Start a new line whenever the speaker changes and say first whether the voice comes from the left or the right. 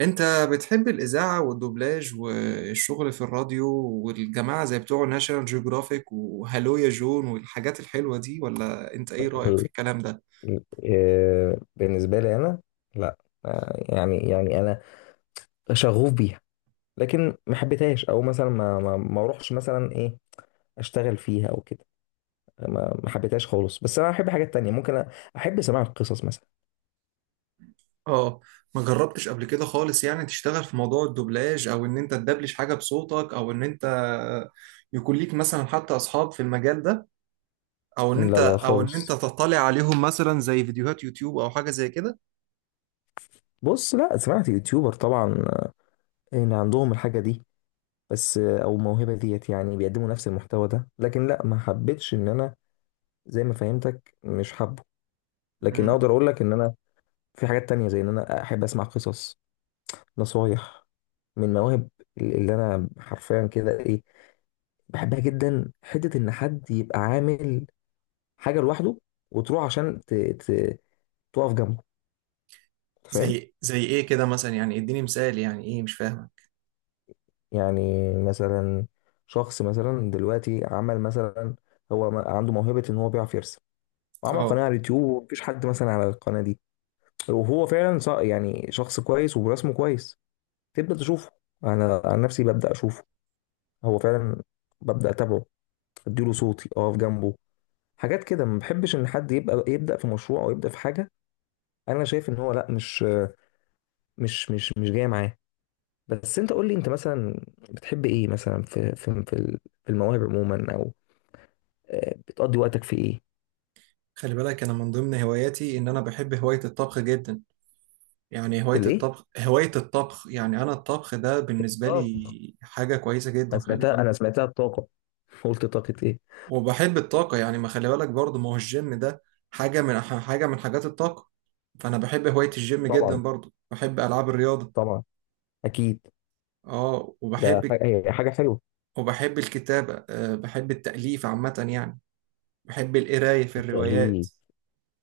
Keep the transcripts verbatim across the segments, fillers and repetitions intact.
right: انت بتحب الاذاعه والدوبلاج والشغل في الراديو والجماعه زي بتوع ناشونال جيوغرافيك وهالو يا جون والحاجات الحلوه دي، ولا انت ايه رايك في
left: ال-
right: الكلام ده؟
left: ال- آه، بالنسبة لي أنا لا. آه، يعني يعني أنا شغوف بيها، لكن ما حبيتهاش. أو مثلا ما ما ما أروحش مثلا إيه، أشتغل فيها أو كده. ما ما حبيتهاش خالص، بس أنا أحب حاجات تانية. ممكن أ- أحب سماع القصص مثلا.
right: اه، ما جربتش قبل كده خالص، يعني تشتغل في موضوع الدوبلاج او ان انت تدبلج حاجه بصوتك، او ان انت يكون ليك مثلا حتى اصحاب في المجال ده، او ان انت
left: لا لا
right: او ان انت
left: خالص.
right: تطلع عليهم مثلا زي فيديوهات يوتيوب او حاجه زي كده.
left: بص، لا سمعت يوتيوبر طبعا، آه، إن عندهم الحاجة دي. بس آه، أو الموهبة ديت، يعني بيقدموا نفس المحتوى ده، لكن لا ما حبيتش إن أنا زي ما فهمتك مش حابه. لكن
right: امم.
left: أقدر أقول لك إن أنا في حاجات تانية، زي إن أنا أحب أسمع قصص، نصايح، من مواهب، اللي انا حرفيا كده ايه، بحبها جدا. حته ان حد يبقى عامل حاجه لوحده وتروح عشان ت... ت... تقف جنبه، أنت فاهم.
right: زي زي ايه كده مثلا؟ يعني اديني مثال، يعني ايه؟ مش فاهمه.
left: يعني مثلا شخص مثلا دلوقتي عمل مثلا، هو ما- عنده موهبه ان هو بيعرف يرسم، وعمل قناه على اليوتيوب، ومفيش حد مثلا على القناه دي، وهو فعلا ص- يعني شخص كويس ورسمه كويس. تبدا تشوفه، انا عن نفسي ببدا اشوفه، هو فعلا، ببدا اتابعه، اديله صوتي اقف جنبه. حاجات كده. ما بحبش ان حد يبقى يبدا في مشروع او يبدا في حاجه انا شايف ان هو لا، مش مش مش مش جاي معاه. بس انت قول لي، انت مثلا بتحب ايه مثلا، في في في ال- في المواهب عموما، او آه، بتقضي وقتك في ايه؟
right: خلي بالك انا من ضمن هواياتي ان انا بحب هواية الطبخ جدا. يعني
left: في
right: هواية
left: الايه؟
right: الطبخ هواية الطبخ يعني انا الطبخ ده بالنسبة
left: طب،
right: لي حاجة كويسة
left: انا
right: جدا. خلي
left: سمعتها
right: بالك
left: انا سمعتها الطاقه. قلت طاقه ايه.
right: وبحب الطاقة، يعني ما خلي بالك برضه ما هو الجيم ده حاجة من حاجة من حاجات الطاقة. فانا بحب هواية الجيم
left: طبعا،
right: جدا، برضه بحب العاب الرياضة.
left: طبعا، اكيد،
right: اه. وبحب
left: ده حاجه، هي حاجه حلوه.
right: وبحب الكتابة، أه بحب التأليف عامة، يعني بحب القراية في الروايات.
left: التأليف،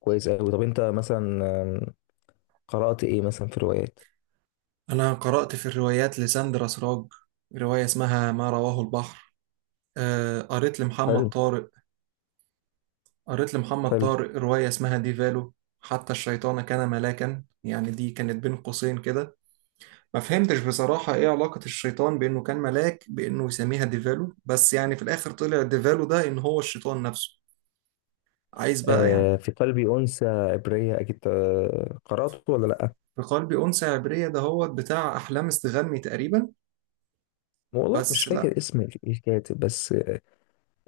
left: كويس قوي. طب انت مثلا، آم، قرأت ايه مثلا في روايات؟
right: انا قرأت في الروايات لساندرا سراج رواية اسمها ما رواه البحر. آه، قريت لمحمد
left: حلو.
right: طارق، قريت لمحمد
left: حلو.
right: طارق رواية اسمها ديفالو. حتى الشيطان كان ملاكا، يعني دي كانت بين قوسين كده. ما فهمتش بصراحة ايه علاقة الشيطان بانه كان ملاك، بانه يسميها ديفالو؟ بس يعني في الاخر طلع ديفالو ده ان هو الشيطان نفسه. عايز بقى يعني.
left: آه، في قلبي أنثى عبرية، أكيد آه، قرأته ولا لأ؟
right: في قلبي أنثى عبرية ده هو بتاع أحلام استغني تقريبا.
left: والله مش
right: بس لا.
left: فاكر اسم الكاتب بس.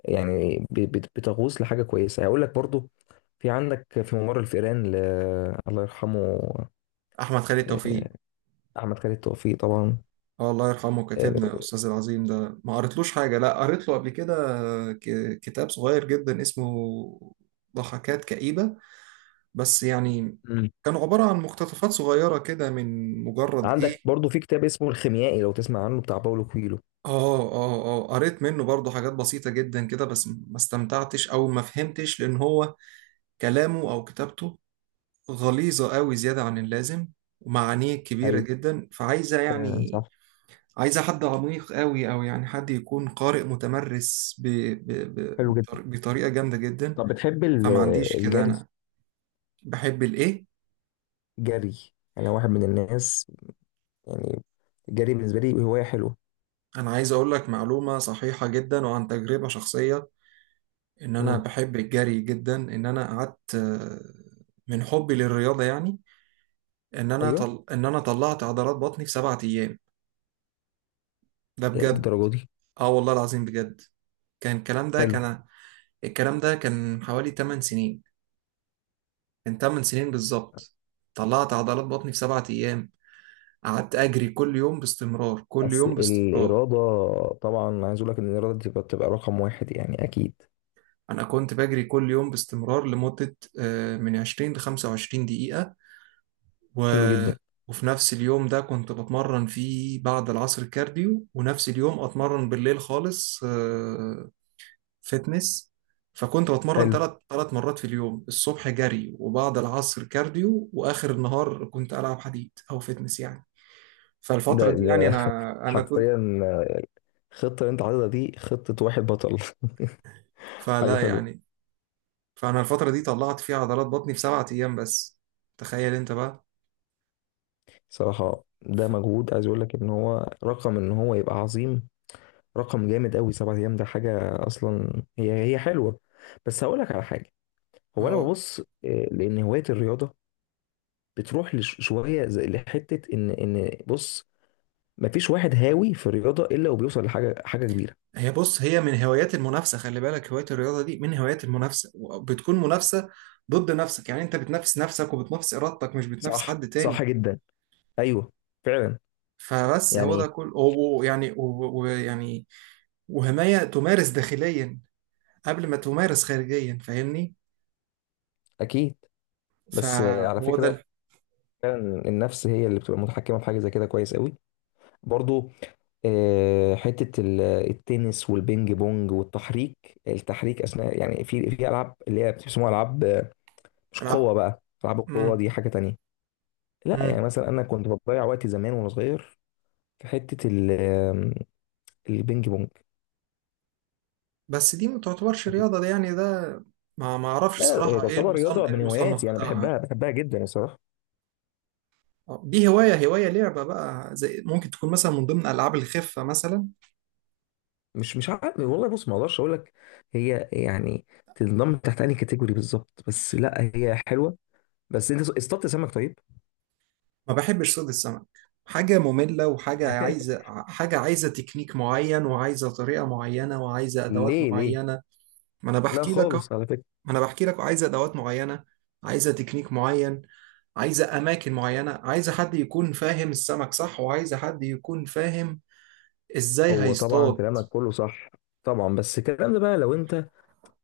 left: يعني ب- بت- بتغوص لحاجة كويسة. هقول لك برضو، في عندك في ممر الفئران ل... الله يرحمه.
right: أحمد خالد توفيق.
left: آه، أحمد خالد توفيق طبعا.
right: اه، الله يرحمه
left: آه.
right: كاتبنا الاستاذ العظيم ده. ما قريتلوش حاجه، لا قريت له قبل كده ك- كتاب صغير جدا اسمه ضحكات كئيبه. بس يعني
left: مم.
right: كانوا عباره عن مقتطفات صغيره كده من مجرد ايه.
left: عندك برضو في كتاب اسمه الخيميائي، لو تسمع عنه، بتاع باولو كويلو.
right: اه، اه، اه، قريت منه برضه حاجات بسيطه جدا كده، بس ما استمتعتش او ما فهمتش لان هو كلامه او كتابته غليظه قوي زياده عن اللازم، ومعانيه كبيره
left: أيوة،
right: جدا فعايزه
left: فعلا
right: يعني
left: صح.
right: عايزة حد عميق قوي، أو يعني حد يكون قارئ متمرس ب... ب...
left: حلو جدا.
right: ب... بطريقة جامدة جدا.
left: طب بتحب ال-
right: فما عنديش كده
left: الجري،
right: أنا. بحب الإيه؟
left: جري؟ أنا واحد من الناس، يعني الجري بالنسبة لي هواية حلوة.
right: أنا عايز أقول لك معلومة صحيحة جدا وعن تجربة شخصية، إن أنا
left: مم.
right: بحب الجري جدا، إن أنا قعدت آه، من حبي للرياضة، يعني إن أنا طل... إن أنا طلعت عضلات بطني في سبعة أيام. ده بجد،
left: الدرجة دي؟
right: آه والله العظيم بجد. كان الكلام ده
left: حلو.
right: كان الكلام ده كان حوالي ثمان سنين، من ثمان سنين بالظبط. طلعت عضلات بطني في سبعة أيام. قعدت أجري كل يوم باستمرار، كل
left: بس
right: يوم باستمرار.
left: الإرادة، طبعا عايز أقول لك إن الإرادة دي بتبقى بتبقى رقم واحد يعني، أكيد.
right: أنا كنت بجري كل يوم باستمرار لمدة آه، من عشرين ل خمسة وعشرون دقيقة. و...
left: حلو جدا.
right: وفي نفس اليوم ده كنت بتمرن فيه بعد العصر كارديو، ونفس اليوم أتمرن بالليل خالص. آه، فتنس. فكنت بتمرن
left: حلو.
right: ثلاث ثلاث مرات في اليوم، الصبح جري، وبعد العصر كارديو، وآخر النهار كنت ألعب حديد أو فتنس يعني.
left: ده
right: فالفترة دي يعني
left: ده
right: أنا أنا كنت.
left: حرفيا الخطة اللي أنت عايزها دي، خطة واحد بطل. حاجة
right: فلا
left: حلوة.
right: يعني، فانا الفتره دي طلعت فيها عضلات بطني في سبعة ايام بس. تخيل انت بقى.
left: صراحة ده
right: ف-
left: مجهود، عايز أقول لك إن هو رقم، إن هو يبقى عظيم، رقم جامد أوي. سبعة أيام ده حاجة أصلا، هي هي حلوة. بس هقول لك على حاجة، هو أنا
right: هو
left: ببص آه، لأن هواية الرياضة بتروح لش- شوية زي لحتة، إن إن بص، مفيش واحد هاوي في الرياضه الا وبيوصل لحاجه، حاجه كبيره.
right: هي، بص هي من هوايات المنافسه، خلي بالك هوايه الرياضه دي من هوايات المنافسه. بتكون منافسه ضد نفسك، يعني انت بتنافس نفسك وبتنافس ارادتك مش بتنافس
left: صح،
right: حد
left: صح
right: تاني.
left: جدا. ايوه، فعلا
right: فبس هو ده
left: يعني.
right: كل و- ويعني و- ويعني وهمايه تمارس داخليا قبل ما تمارس خارجيا، فاهمني؟
left: اكيد. بس آه، على
right: فهو
left: فكره،
right: ده.
left: فعلا، النفس هي اللي بتبقى متحكمه في حاجه زي كده كويس قوي. برضو آه، حته ال- التنس والبينج بونج، والتحريك، التحريك اثناء، يعني في في العاب اللي هي بيسموها العاب آه، مش
right: العب.
left: قوه بقى، العاب القوه دي حاجه تانية. لا يعني
right: امم.
left: مثلا انا كنت بضيع وقتي زمان وانا صغير في حته ال- آم، البينج بونج.
right: بس دي ما تعتبرش رياضة، دي يعني ده ما ما اعرفش
left: لا إيه،
right: صراحة ايه
left: تعتبر
right: المصنف،
left: رياضة،
right: ايه
left: من
right: المصنف
left: هواياتي، أنا
right: بتاعها.
left: بحبها، بحبها جدا الصراحة.
right: آه، دي هواية هواية لعبة بقى، زي ممكن تكون مثلا من ضمن ألعاب الخفة مثلا.
left: مش مش عارف والله، بص ما أقدرش أقول لك هي يعني تنضم تحت أي كاتيجوري بالظبط، بس لا هي حلوة. بس أنت اصطدت سمك طيب.
right: ما بحبش صيد السمك، حاجة مملة وحاجة عايزة حاجة عايزة تكنيك معين، وعايزة طريقة معينة، وعايزة أدوات
left: ليه؟ ليه؟
right: معينة. ما أنا
left: لا
right: بحكي لك أهو.
left: خالص، على فكرة.
right: ما أنا بحكي لك عايزة أدوات معينة، عايزة تكنيك معين، عايزة أماكن معينة، عايزة حد يكون فاهم السمك صح، وعايزة حد يكون فاهم ازاي
left: هو طبعا
right: هيصطاد.
left: كلامك كله صح، طبعا، بس الكلام ده بقى لو أنت،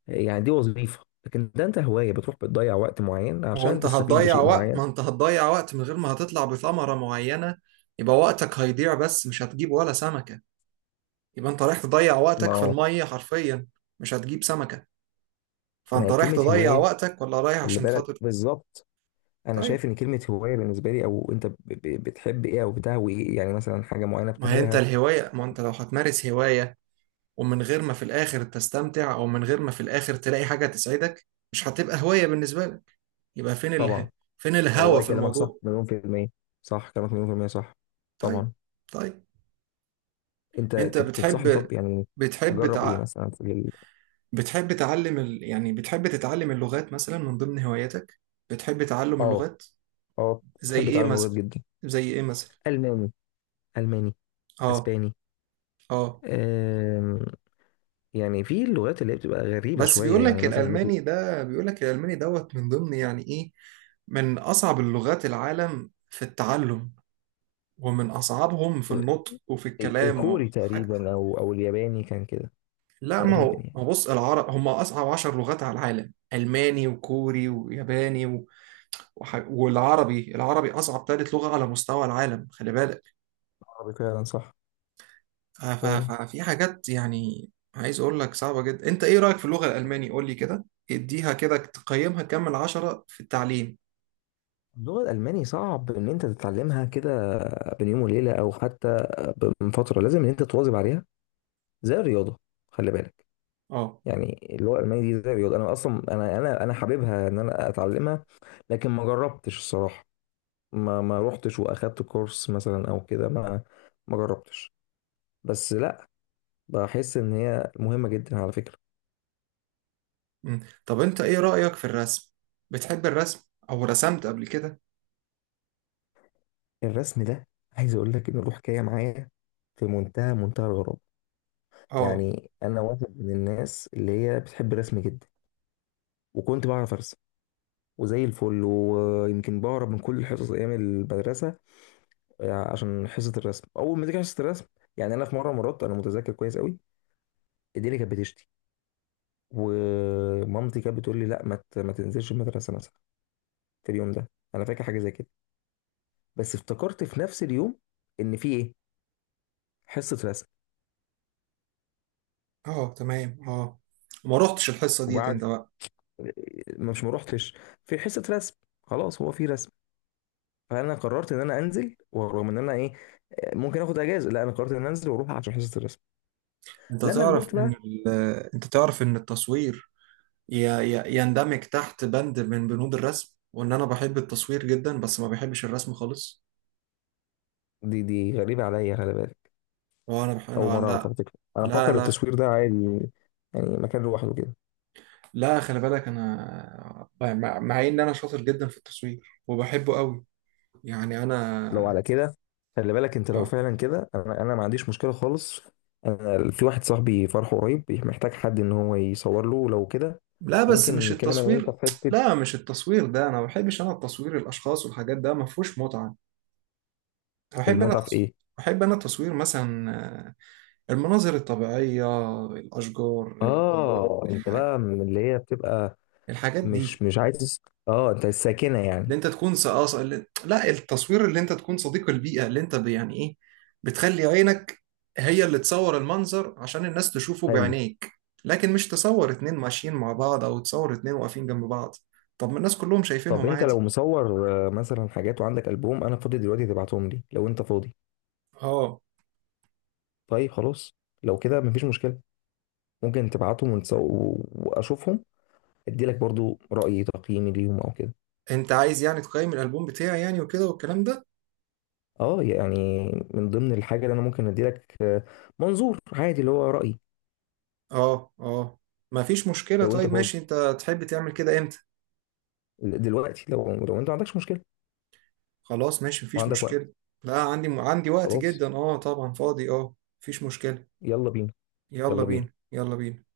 left: يعني دي وظيفة، لكن ده أنت هواية، بتروح بتضيع وقت معين
right: هو
left: عشان
right: انت
left: تستفيد
right: هتضيع
left: بشيء
right: وقت،
left: معين.
right: ما انت هتضيع وقت من غير ما هتطلع بثمرة معينة. يبقى وقتك هيضيع، بس مش هتجيب ولا سمكة. يبقى انت رايح تضيع
left: ما
right: وقتك في
left: هو،
right: المية حرفيا، مش هتجيب سمكة.
left: ما
right: فانت
left: هي
right: رايح
left: كلمة
right: تضيع
left: هواية؟
right: وقتك ولا رايح
left: خلي
right: عشان
left: بالك
right: خاطر.
left: بالظبط، انا
right: طيب،
left: شايف ان كلمه هوايه بالنسبه لي، او انت ب- ب- بتحب ايه، او بتهوي ايه، يعني مثلا حاجه معينه
right: ما هي انت
left: بتهواها.
right: الهواية، ما انت لو هتمارس هواية ومن غير ما في الاخر تستمتع، او من غير ما في الاخر تلاقي حاجة تسعدك، مش هتبقى هواية بالنسبة لك. يبقى فين اله...
left: طبعا.
right: فين الهوى
left: والله
right: في
left: كلامك صح،
right: الموضوع.
left: مليون في الميه. صح كلامك، مليون في الميه، صح.
right: طيب.
left: طبعا.
right: طيب.
left: انت
right: انت
left: أنت بتنصحني
right: بتحب،
left: طب يعني
right: بتحب
left: اجرب ايه
right: تع...
left: مثلا في ال...
right: بتحب تعلم ال... يعني بتحب تتعلم اللغات مثلا من ضمن هواياتك؟ بتحب تعلم
left: اه.
right: اللغات؟
left: اه.
right: زي
left: بحب
right: ايه
left: اتعلم لغات
right: مثلا؟
left: جدا.
right: زي ايه مثلا؟
left: الماني، الماني،
right: اه،
left: اسباني.
right: اه.
left: أم... يعني في اللغات اللي هي بتبقى غريبه
right: بس
left: شويه
right: بيقول
left: يعني
right: لك
left: مثلا مم.
right: الالماني ده بيقول لك الالماني دوت من ضمن يعني ايه، من اصعب اللغات العالم في التعلم، ومن اصعبهم في النطق وفي
left: ال-
right: الكلام
left: الكوري
right: وحاجة.
left: تقريبا، او او الياباني، كان كده
right: لا، ما
left: تقريبا
right: هو
left: يعني.
right: ما هو بص العرب هم اصعب عشر لغات على العالم، الماني وكوري وياباني و... وح... والعربي العربي اصعب ثالث لغة على مستوى العالم، خلي بالك.
left: عربي فعلا صح.
right: ف-
left: فعلا.
right: ف- ففي حاجات يعني، عايز اقول لك صعبة جدا. انت ايه رأيك في اللغة الألماني؟ قول لي كده. اديها كده، تقيمها كام من عشرة في التعليم؟
left: اللغة الألماني صعب إن أنت تتعلمها كده بين يوم وليلة، أو حتى من فترة. لازم إن أنت تواظب عليها زي الرياضة، خلي بالك.
right: اه.
left: يعني اللغة الألمانية دي زي الرياضة. أنا أصلا أنا أنا أنا حاببها إن أنا أتعلمها، لكن ما جربتش الصراحة. ما ما روحتش وأخدت كورس مثلا أو كده، ما ما جربتش. بس لأ، بحس إن هي مهمة جدا على فكرة.
right: مم. طب انت ايه رأيك في الرسم؟ بتحب الرسم؟ او رسمت قبل كده؟
left: الرسم ده عايز أقول لك إن له حكاية معايا في منتهى منتهى الغرابة.
right: اه،
left: يعني أنا واحد من الناس اللي هي بتحب الرسم جدا، وكنت بعرف أرسم وزي الفل، ويمكن بهرب من كل الحصص ايام المدرسه، آه، عشان حصه الرسم. اول ما تيجي حصه الرسم، يعني انا في مره، مرات انا متذكر كويس قوي، ايديلي كانت بتشتي، ومامتي كانت بتقول لي لا ما ت- ما تنزلش المدرسه مثلا، في اليوم ده، انا فاكر حاجه زي كده، بس افتكرت في نفس اليوم ان في ايه، حصه رسم.
right: اه، تمام، اه. ما رحتش الحصة ديت
left: وبعد،
right: انت بقى.
left: ما مش ما روحتش، في حصه رسم، خلاص هو في رسم، فانا قررت ان انا انزل. ورغم ان انا ايه، آه، ممكن اخد اجازه، لا انا قررت ان انا انزل واروح عشان حصه الرسم.
right: انت
left: لما
right: تعرف
left: كبرت
right: ان
left: بقى.
right: ال... انت تعرف ان التصوير ي... ي... يندمج تحت بند من بنود الرسم، وان انا بحب التصوير جدا، بس ما بحبش الرسم خالص.
left: دي دي غريبة عليا، خلي بالك.
right: وانا بح...
left: أول
right: انا
left: مرة
right: لا،
left: أعرف على فكرة، أنا
right: لا،
left: فاكر
right: لا،
left: التصوير ده عادي يعني مكان لوحده كده.
right: لا، خلي بالك انا يعني مع مع ان انا شاطر جدا في التصوير وبحبه قوي يعني
left: لو
right: انا.
left: على كده، خلي بالك أنت لو
right: آه.
left: فعلا كده، أنا أنا ما عنديش مشكلة خالص. أنا في واحد صاحبي فرحه قريب، محتاج حد إن هو يصور له، لو كده
right: لا، بس
left: ممكن
right: مش
left: نتكلم أنا وأنت
right: التصوير.
left: في حتة.
right: لا، مش التصوير ده. انا ما بحبش انا التصوير الاشخاص والحاجات ده ما فيهوش متعة. بحب انا
left: المتعة في
right: تصوير
left: إيه؟
right: بحب انا تصوير مثلا، آه، المناظر الطبيعية، الاشجار،
left: اه، أنت
right: الح-
left: بقى من اللي هي بتبقى،
right: الحاجات دي.
left: مش مش عايز، أه أنت الساكنة
right: اللي
left: يعني.
right: انت تكون ص- اه ص- اللي- لا التصوير اللي انت تكون صديق البيئة، اللي انت ب- يعني ايه، بتخلي عينك هي اللي تصور المنظر عشان الناس تشوفه
left: حلو.
right: بعينيك، لكن مش تصور اتنين ماشيين مع بعض او تصور اتنين واقفين جنب بعض. طب ما الناس كلهم
left: طب
right: شايفينهم
left: أنت لو
right: عادي.
left: مصور آه، مثلا حاجات وعندك ألبوم، أنا فاضي دلوقتي، تبعتهم لي لو أنت فاضي.
right: اه،
left: طيب، خلاص، لو كده مفيش مشكلة، ممكن تبعتهم ونس- و- واشوفهم، اديلك برضو رأيي، تقييمي ليهم او كده.
right: انت عايز يعني تقيم الالبوم بتاعي يعني وكده والكلام ده؟
left: اه يعني من ضمن الحاجة اللي انا ممكن اديلك آه، منظور عادي اللي هو رأيي.
right: اه، اه، ما فيش مشكلة.
left: لو انت
right: طيب
left: فاضي
right: ماشي. انت تحب تعمل كده امتى؟
left: دلوقتي، لو لو انت ما عندكش مشكلة
right: خلاص ماشي مفيش
left: وعندك وقت.
right: مشكلة. لا، عندي عندي وقت
left: خلاص.
right: جدا، اه طبعا فاضي اه. مفيش مشكلة.
left: يلا بينا.
right: يلا
left: يلا بينا.
right: بينا، يلا بينا.